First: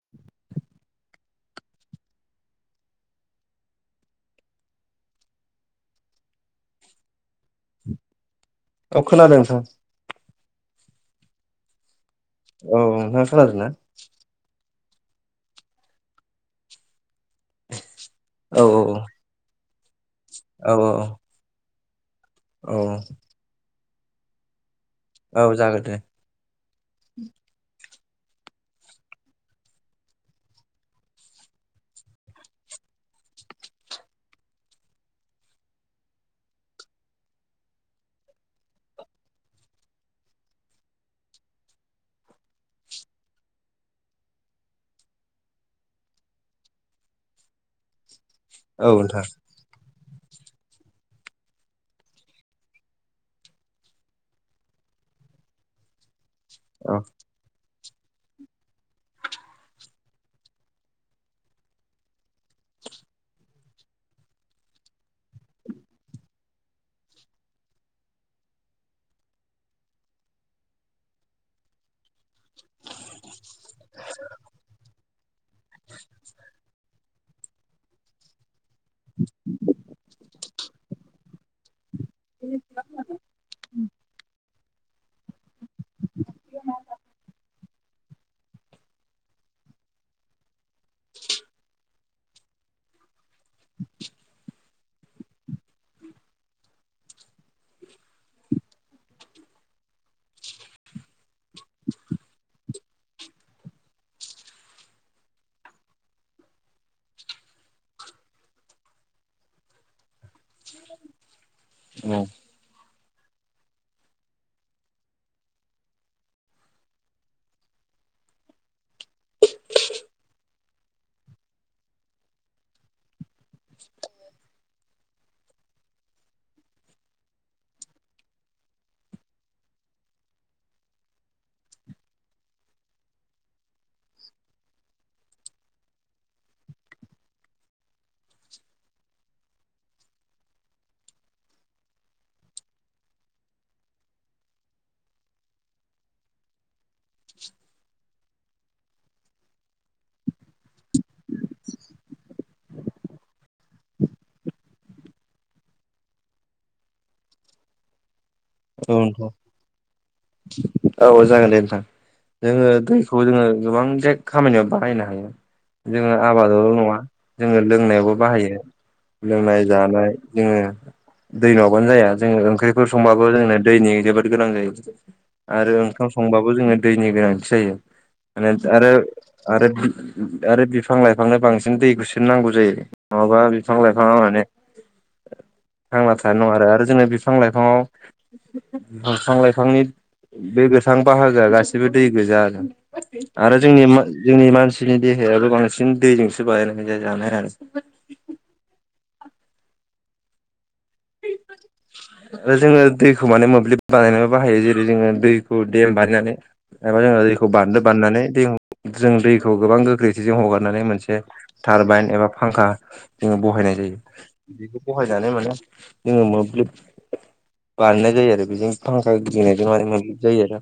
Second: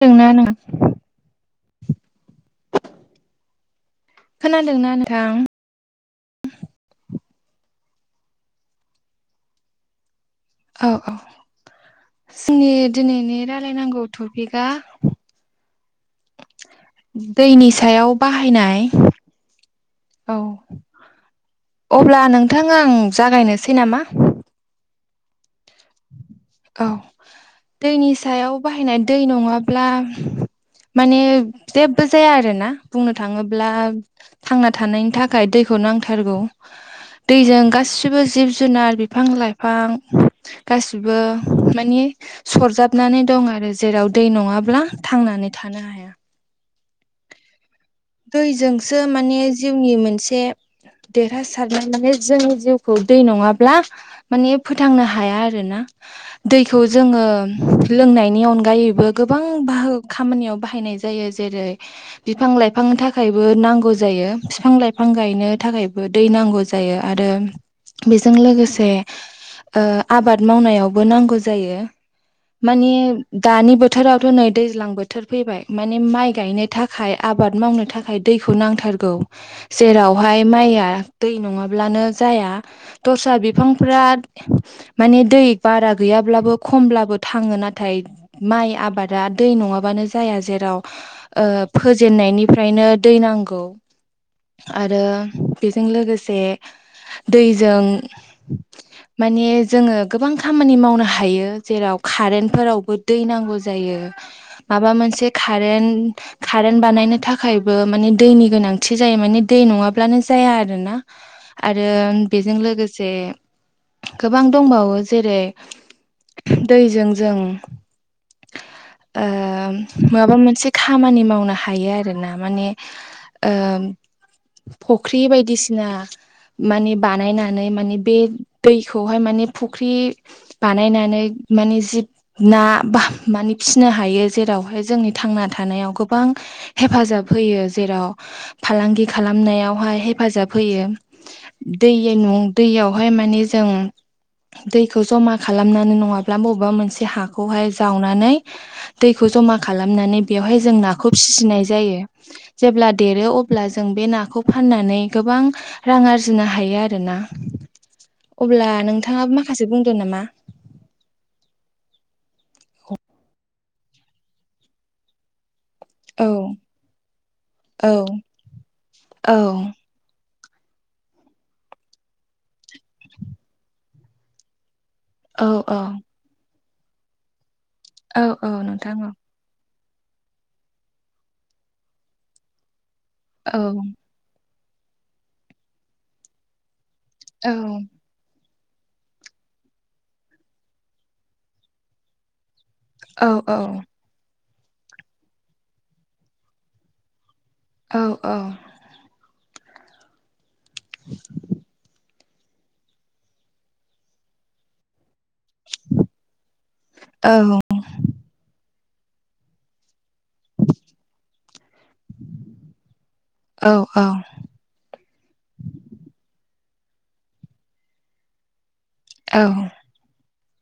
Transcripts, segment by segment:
नोंगोना नोङा खोनादोंना नोंथां? अ खोनादों नोंथां। औ औ जोंनि औ नोंथाङा दिनैनि खोनादों ना रायलायनांगौ टपिकआ दैनि सायाव औ बाहायनाय औ अब्ला नोंथां औ आं जागायनोसै नामा? औ जागोन। दे औ दैनि सायाव बाहायनाय दै नङाब्ला माने जेबो जाया आरोना बुंनो थाङोब्ला थांना थानायनि थाखाय दै खौ नांथारगौ दैजों गासिबो जिब जुनार बिफां लाइफां गासिबो मानि सरजाबनानै दं आरो जेराव दै नङाब्ला थांनानै था नो हाया। औ दैजोंसो नोंथां माने जिउनि मोनसे देरहासारनाय माने जोंनि जिउखौ दै नङाब्ला माने फोथांनो हाया आरो ना। दैखौ औ जोङो लोंनायनि अनगायैबो गोबां बाहो खामानियाव बाहायनाय जायो। जेरै बिफां लाइ बिफांनि थाखायबो नांगौ जायो फिफां लाइफां गायनो थाखायबो दै नांगौ जायो। आरो बेजों लोगोसे आबाद ओ मावनायावबो नांगौ जायो। मानि दानि बोथोरावथ' नै दैज्लां बोथोर फैबाय मानि माइ गायनो थाखाय आब आबाद मावनो थाखाय दैखौ नांथारगौ जेरावहाय माइआ दै नङाब्लानो जाया दस्रा बिफांफ्रा माने दै बारा गैयाब्लाबो खमब्लाबो थाङो नाथाय माइ आबादा दै न नङाबानो जाया जेराव ओ फोजेननायनिफ्रायनो दै नांगौ। आरो बेजों लोगोसे दैजों माने जोङो गोबां खामानि मावनो हायो। जेराव कारेन्टफोराव बो दै नांगौ जायो माबा मोनसे खारेन्ट खा रेनट बानायनो थाखायबो माने दैनि गोनांथि जायो मानि दै नङाब्लानो जाया आरोना। आरो औ बेजों लोगोसे गोबां दंबावो जेरै दैजों जों ओ माबा मोनसे खामानि मावनो हा हायो आरोना माने ओ फख्रि बायदिसिना माने बानायनानै माने बे दैखौहाय मानि फुख्रि बानायनानै माने जिब ना माने फिसिनो हायो जेरावहाय जोंनि थांना थानायाव गोबां हेफाजाब होयो जेराव फालांगि खालामनायावहाय हेफाजाब होयो। दै यै न' दैयावहाय माने जों दैखौ जमा खालामनानै नङाब्ला मबबा मोनसे हाखौहाय जावनानै दैखौ जमा खालामनानै बेवहाय जों ना खौ फिसिनाय जायो जेब्ला देरो अब्ला जों बे नाखौ फाननानै गोबां रा रां आरजिनो हायो आरोना। अब्ला औ नोंथां नोंथाङाबो माखासे बुंदो नामा औ जागोन दे नोंथां। जोङो दैखौ जोङो गोबां जे खामानियाव बाहायनो हायो। जोङो औ आबादावल' नङा जोङो औ लोंनायावबो बाहायो। औ लोंनाय जानाय। जोङो दै नङाबानो जाया जोङो ओंख्रिफोर संबाबो जोंनो दैनि जोबोद गोनां जायो। औ आरो औ ओंखाम संबाबो जोङो दैनि गोनांथि जायो। औ औ माने आरो नोंथां औ आरो आरो बिफां लाइफांनो बांसिन दै खुसो नांगौ जायो नङाबा औ बिफां लाइफाङा माने थांना थानाय नङा आरो आरो जोङो बिफां औ लाइफाङाव बिंफां लाइफांनि बे गोथां बाहागोआ गासिबो दै गोजा आरो। औ औ आरो जोंनि मान जोंनि मानसिनि देहायाबो बांसिन दैजोंसो बानाय [unintelligible] औ जोङो दैखौ माने मोब्लिब बानाय बाहायो जेरै जोङो दै [unintelligible] बानायनानै एबा जोङो औ दैखौ बान्दो बानायनानै दै जों दैखौ गोबां गोख्रै बेजों हगारनानै मोनसे तारबाइन एबा फांखा जोङो औ बहायनाय जायो औ बेखौ बहाय नानै माने जों मोब्लिब बानायनाय जायो आरो बेजों फांखा दिनायजों माने मोब्लिब जायो आरो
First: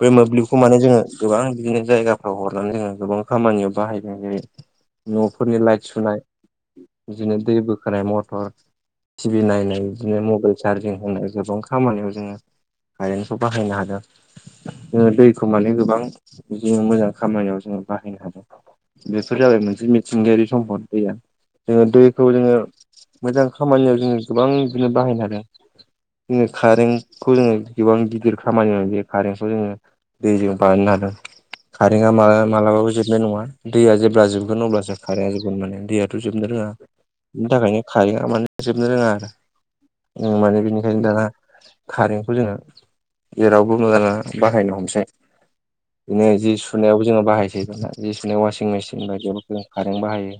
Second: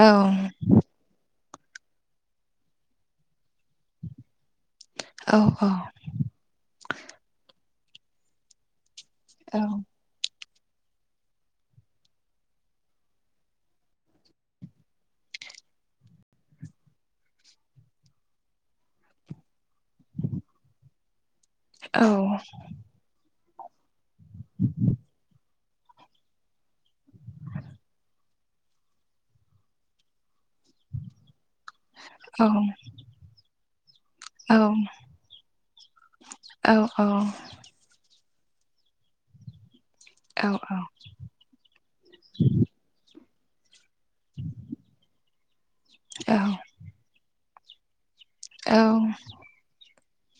बे मोब्लिबखौ माने जोङो गोबां बिदिनो जायगाफ्राव हरनानै जोङो गोबां खामानियाव बाहायदों जेरै औ न'फोरनि लाइट सुनाय बिदिनो दै बोखानाय मटर टिभि नायनाय बिदिनो मबाइल चार्जिं होनाय गोबां खामानियाव जोङो कारेन्टखौ बाहायनो हादों जोङो दैखौ माने गोबां बिदि मोजां खामानियाव जोङो बाहायनो हादों बेफोर जाबाय मोनसे मिथिंगायारि सम्पद दैया जोङो दैखौ जोङो मोजां खामानियाव जोङो गोबां बिदिनो बाहायनो हादों [inaudible] जोङो कारेन्टखौ जोङो गोबां गिदिर खामानि मोनो बे कारेन्टखौ जोङो दैजों बानायनो हादों [inaudible] कारेन्टा मालाबाबो जोबनाय नङा दैया जोब ब्ला जोबगोन अब्लासो खारेङा जोबगोन माने दैयाथ' जोबनो औ रोङा औ बेनि थाखायनो खारेङा माने जोबनो रोङा आरो औ माने बेनिखायनो दाना कारेन्टखौ जोङो जेरावबो बाहायनो हमसै बिनि उनाव जि सुनायावबो जोङो बाहायसै दा जि‌ सुनामयाव वासिं मेसिन बायदि [unintelligible] बाहायो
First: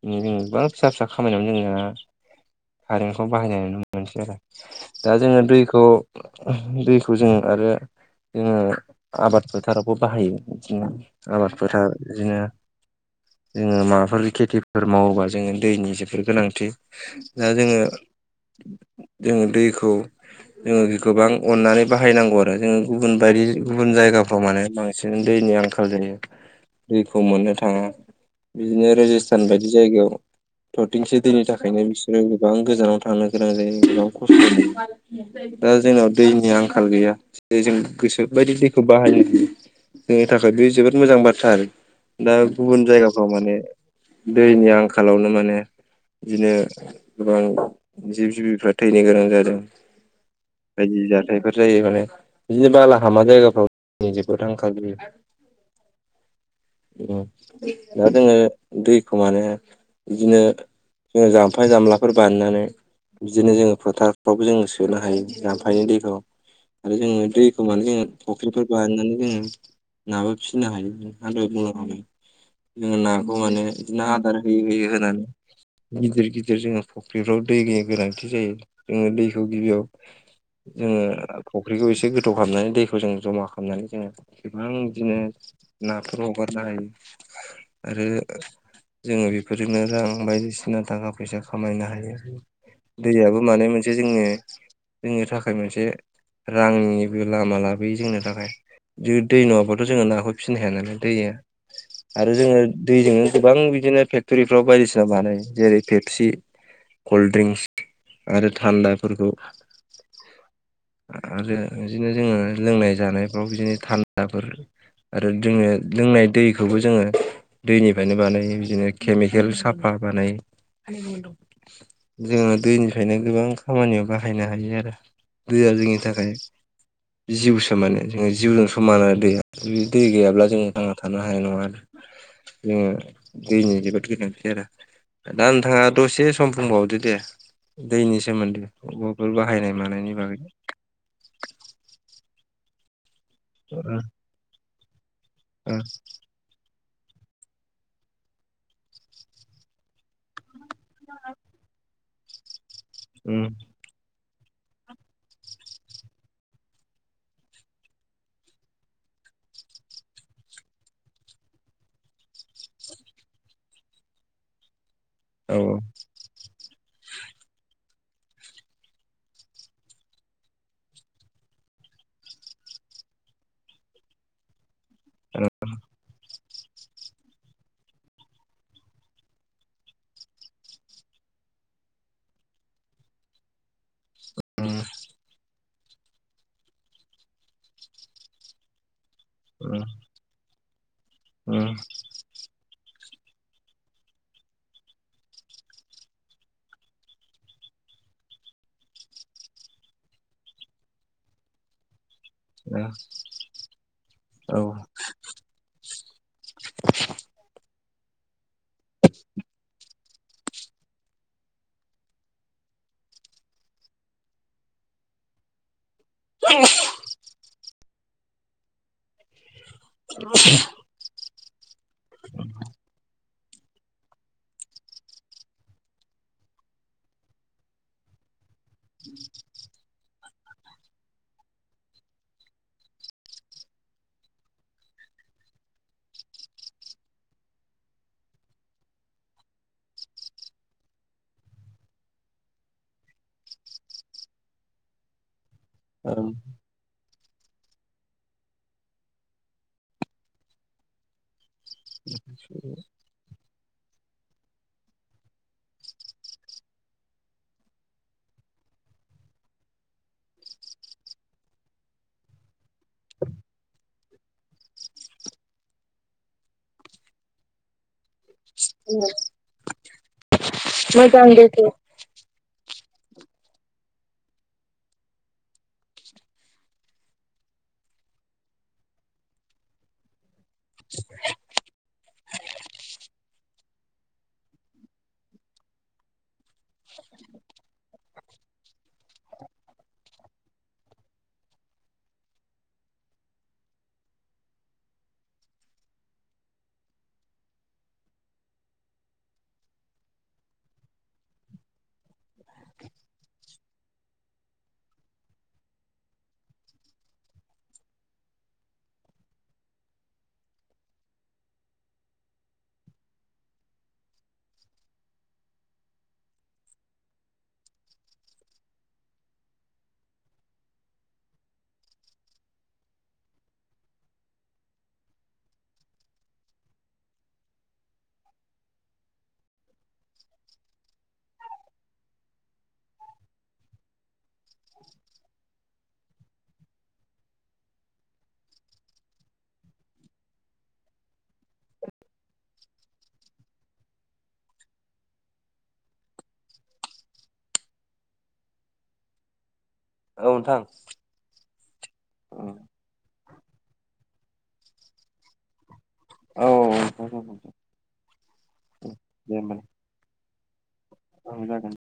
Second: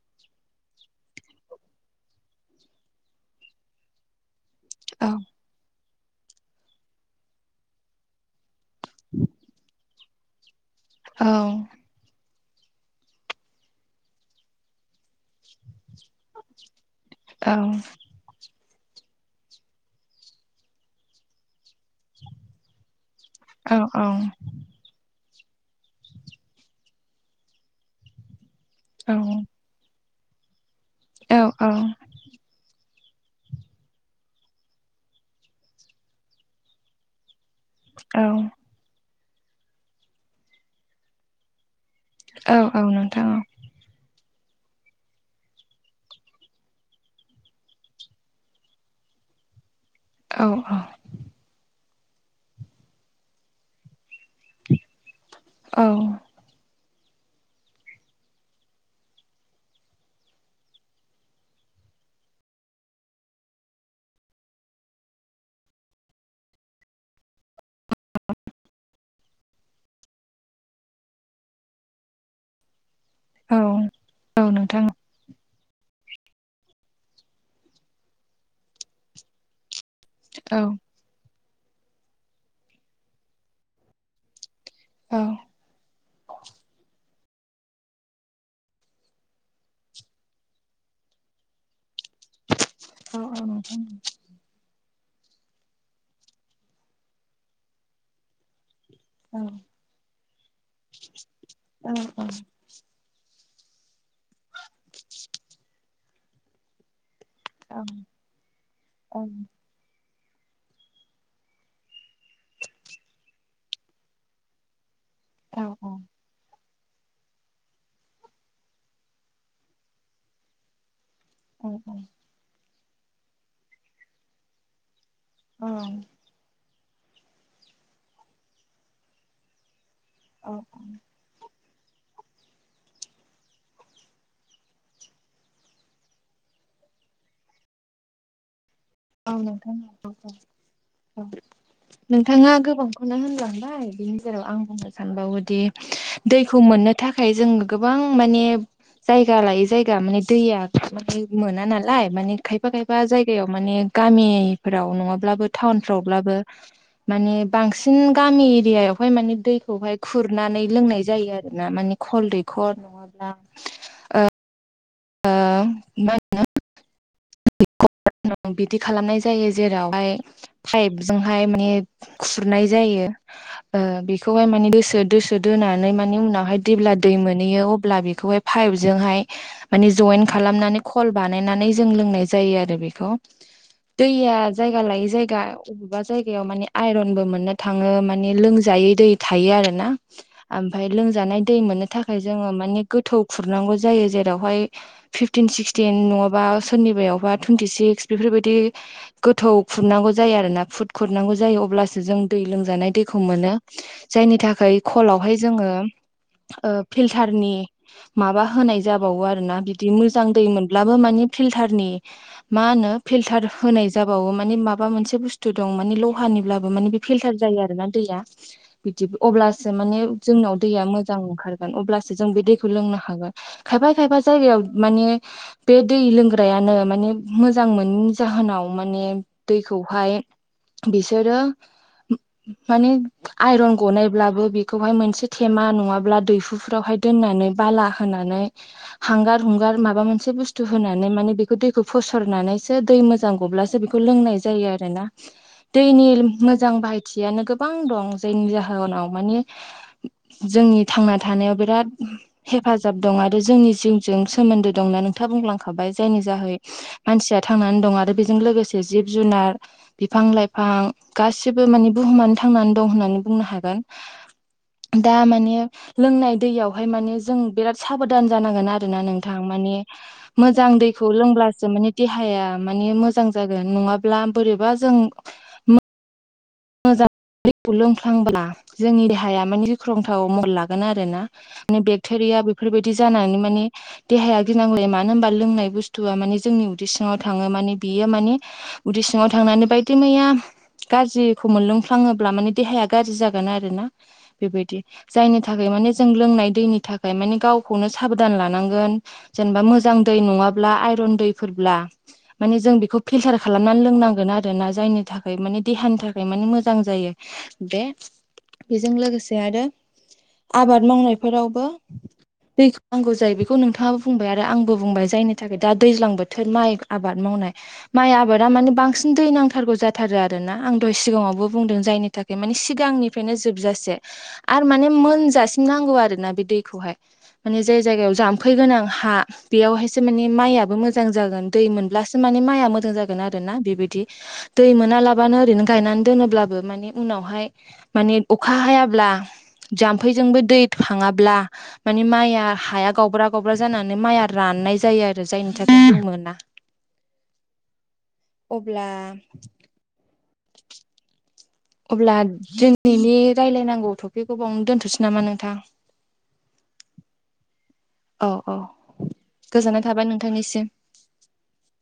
बिनो जों गोबां फिसा फिसा खामानियावनो जोंहा कारेंखौ बाहायनाय नुनो मोनसै आरो दा जोङो दैखौ दैखौ जोङो आरो जोङो आबाद फोथारावबो बाहायो बिदिनो आबादफोरा बिदिनो जोङो माबाफोर खेथिफोर मावोबा जोङो दैनि जोबोर गोनांथि दा जोङो जोङो दैखौ जोङो गोबां अननानै बाहायनांगौ आरो जोङो गुबुन बायदि औ गुबुन जायगाफ्राव माने बांसिन दैनि आंखाल जायो दैखौ मोननो थाङा बिदिनो राजस्थान बायदि जायगायाव थरथिंसे दैनि थाखायनो बिसोरो गोबां गोजानाव थां थांनो गोनां जायो गोबां खस्थ'नि दा जोंनाव दैनि आंखाल गैया जों औ गोसो बायदि दैखौ बाहायनो हायो जोंनि थाखाय बे जोबोद मोजां बाथ्रा आरो दा औ औ गुबुन जायगाफ्राव नोंथां माने दैनि आंखालावनो माने बिदिनो गोबां जिब जिबिफ्रा थैनो गोनां जादों औ बायदि जाथायफोर जायो माने बिदिनो बालाहामा जायगाफ्राव जेनिबो आंखाल औ [unintelligible] दा जोङो दैखौ माने बिदिनो जोङो जाम्फै जामलाफोर बानायनानै बिदिनो जोङो फोथारफ्रावबो जोङो सोनो हायो जाम्फैनि दैखौ आरो जोङो दैखौ माने जोङो फख्रिफोर बानायनानै जोङो नाबो फिसिनो हायो आं दहाय बुंलांखाबाय जों नाखौ औ माने ना औ आदार होयै नोंथां होयै होनानै गिदिर गिदिर जोङो फुख्रिफ्राव दैनि गोनांथि जायो जोङो दैखौ गिबियाव औ जोङो फुख्रिखौ एसे गोथाव खालामनानै दैखौ जों जमा खालामनानै जोङो गोबां औ बिदिनो नाफोर हगारनो हायो आरो जोङो बेफोरजोंनो रां बायदिसिना सिना थाखा फैसा खामायनो हायो औ दैयाबो माने मोनसे औ औ जोङो जोंनि थाखाय मोनसे रांनिबो लामा लाबोयो जोंनो थाखाय जो दै नङाब्लााथ' जोङो नाखौ फिसिनो हाया नालाय दैया आरो जोङो दैजों गोबां बिदिनो फेक्ट'रिफ्राव बायदिसिना बानायो जेरै फेपसि कल्ड ड्रिंक्स आरो थान्दाफोरखौ आरो बिदिनो जोङो लोंनाय जानायफ्राव बिदिनो थान्दाफोर आरो जोङो लोंनाय दै खौबो जोङो दैनिफ्रायनो बानायो बिदिनो केमिकेल साफा बानायो जोङो दैनिफ्रायनो गोबां खामानियाव बाहायनो हायो आरो दैया जोंनि थाखाय जिउसो माने जोङो जिउजों समान आरो दैया दै गैयाब्ला जोङो थांना थानो हानाय नङा आ जोङो दैनि जोबोत गोनांथि आरो दा नोंथाङा दसे सम बुंबावदो दे दैनि सोमोन्दै अबावबाफोर बाहायनाय नोंथां मानायनि बागै नों ओ होनलांबाय बिनि गेजेराव आं बुंनो सानबावयोदि ओ दैखौ मोननो थाखाय जों गोबां माने जायगा लायै जायगा माने दैया माने मोना नालाय माने खायफा खायफा उम जायगायाव माने गामिफ्राव नङाब्लाबो टाउनफ्रावब्लाबो माने बांसिन गामि एरिया यावहाय माने दैखौ हाय खुरनानै लोंनाय जायो आरो ना माने कल दैखर नङाब्ला ओ ओ औ मा होनो [unintelligible] बिदि खालामनाय जायो जेराव हाय पाइप जोंहाय माने खुरनाय जायो ओ बेखौहाय माने दोसो सो दोसो दोनानै मानि उनावहाय जेब्ला दै मोनैयो अब्ला बेखौहाय पाइपजोंहाय हा मानि जयेन खालामनानै कल बानायनानै जों लोंनाय जायो आरो बेखौ दैया उम जायगा लायै जायगा याव बबेबा जायगायाव माने आयरनबो मोननो थाङो माने लोंजायै दै थायो आरो उम ना आमफाय लोंजानाय दै उम मोननो थाखाय जोङो मानिे गोथौ खुरनांगौ जायो जेरावहाय फिफटिन सिक्सटिन नङाबा सोरनिबायावफा टुइनटि सिक्स बेफोरबायदि गोथौ खुरनांगौ जायो आरोना फुद खुरनांगौ जायो अब्लासो जों दै औ लोंजानाय दैखौ मोनो जायनि थाखाय औ खलावहाय जोङो ओ फिल्टारनि माबा होनाय जाबावो आरोना बिदि मोजां दै मोनब्लाबो माने फिलटारनि मा होनो फिल्टार होनाय जाबावो माने माबा मोनसे बुस्थु दं माने लहानिब्लाबो बेयो फिल्टार जायो आरोना दैया बिदि अब्ला से माने जोंनाव दैया मोजां ओंखारगोन अब्लासो जों बे दैखौ लोंनो हागोन खायफा खायफा जायगायाव मानि बे दै लोंग्रायानो माने मोजां मोनिनि जाहोनाव माने दैखौहाय बिसोरो उब माने आइरन गनायब्लाबो बेखौहाय मोनसे थेमा नङाब्ला दैहुफ्रावहाय दोननानै बाला होनानै हांगार हुंगार माबा मोनसे बुस्थु होनानै माने बेखौ दैखौ फोसरनानैसो दै मोजां गब्लासो बेखौ लोंनाय जायो आरोना दैनि मोजां थियानो गोबां दं जायनि जाहोनाव मानि जोंनि थांना थानायाव बिराद हेफाजाब दं आरो जोंनि जिउजों सोमोन्दो दंना नोंथाङा बुंलांखाबाय जायनि जाहै मानसिया थांनानै दं आरो बेजों लोगोसे जिब जुनार बिफां लाइफां गासिबो मानि बुहुमानो थांनानै दं होननानै बुंनो हागोन हा दा माने लोंनाय दैयावहाय माने जों बिराद साबोधान जानां गोन आरो ना नोंथां माने मोजां दैखौ मोजां दे दे लोंब्लासो माने देहाया मानि मोजां जागोन नङाब्ला बोरैबा जों मोजां दैखौ लोंफ्लांब्ला जोंनि देहाया माने गिख्रंथाव महर लागोन आरोना माने बेक्टेरिया दा बेफोरबायदि जानानै माने देहाया गिनांलाय मानो होनबा लोंनाय बुस्थुआ माने जोंनि उदै सिङाव थाङो ओ माने बियो माने उदै सिङाव थांनानै बायदिमैया गाज्रि खौ मोनलोंफ्लाङोब्ला माने देहाया गाज्रि जागोन आरोना बेबायदि जायनि थाखाय माने जों लों नाय दैनि थाखाय माने गावखौनो साबधान लानांगोन जेनेबा मोजां दै नङाब्ला आइरन दै फोरब्ला माने जों बेखौ फिल्टार खालामनानै लोंनांगोन आरोना जायनि थाखाय माने देहानि थाखाय माने मोजां जायो बे बेजों लोगोसे आरो आबाद मावनायफोरावबो दैखौ नांगौ जायो बेखौ नोंथाङाबो बुंबाय आरो आंबो बुंबाय जायनि थाखाय दा दैज्लां बोथोर माइ आबाद मावा माइ आबादा माने बांसिन दै नांथारगौ जाथारो आरोना आं दहाय सिगाङावबो बुंदों जायनि थाखाय माने सिगांनिफ्रायनो जोबजासे आरो माने मोनजासिम नांग नांगौ आरोना बे दैखौहाय माने जाय जायगायाव जाम्फै गोनां हा बेयावहायसो माने माइयाबो मोजां जागोन दै मोनब्लासो माने माया मोजां जागोन आरोना बिबायदि दै मोनालाबानो ओरैनो माइया गायनानै दोनोब्लाबो माने उनावहाय मानि अखा हायाब्ला जामफैजोंबो दै थाङाब्ला माने माइआ हाया गावब्रा गावब्रा जानानै माइआ राननाय जायो आरो जायनि थाखाय मोना अब्ला औ नोंथां अब्ला औ दिनैनि रायलायनांगौथ' बे गोबाव दोनथ'सै नामा नोंथां औ औ औ दे होमबालाय गोजोननाय थाबाय नोंथांनिसिम जागोन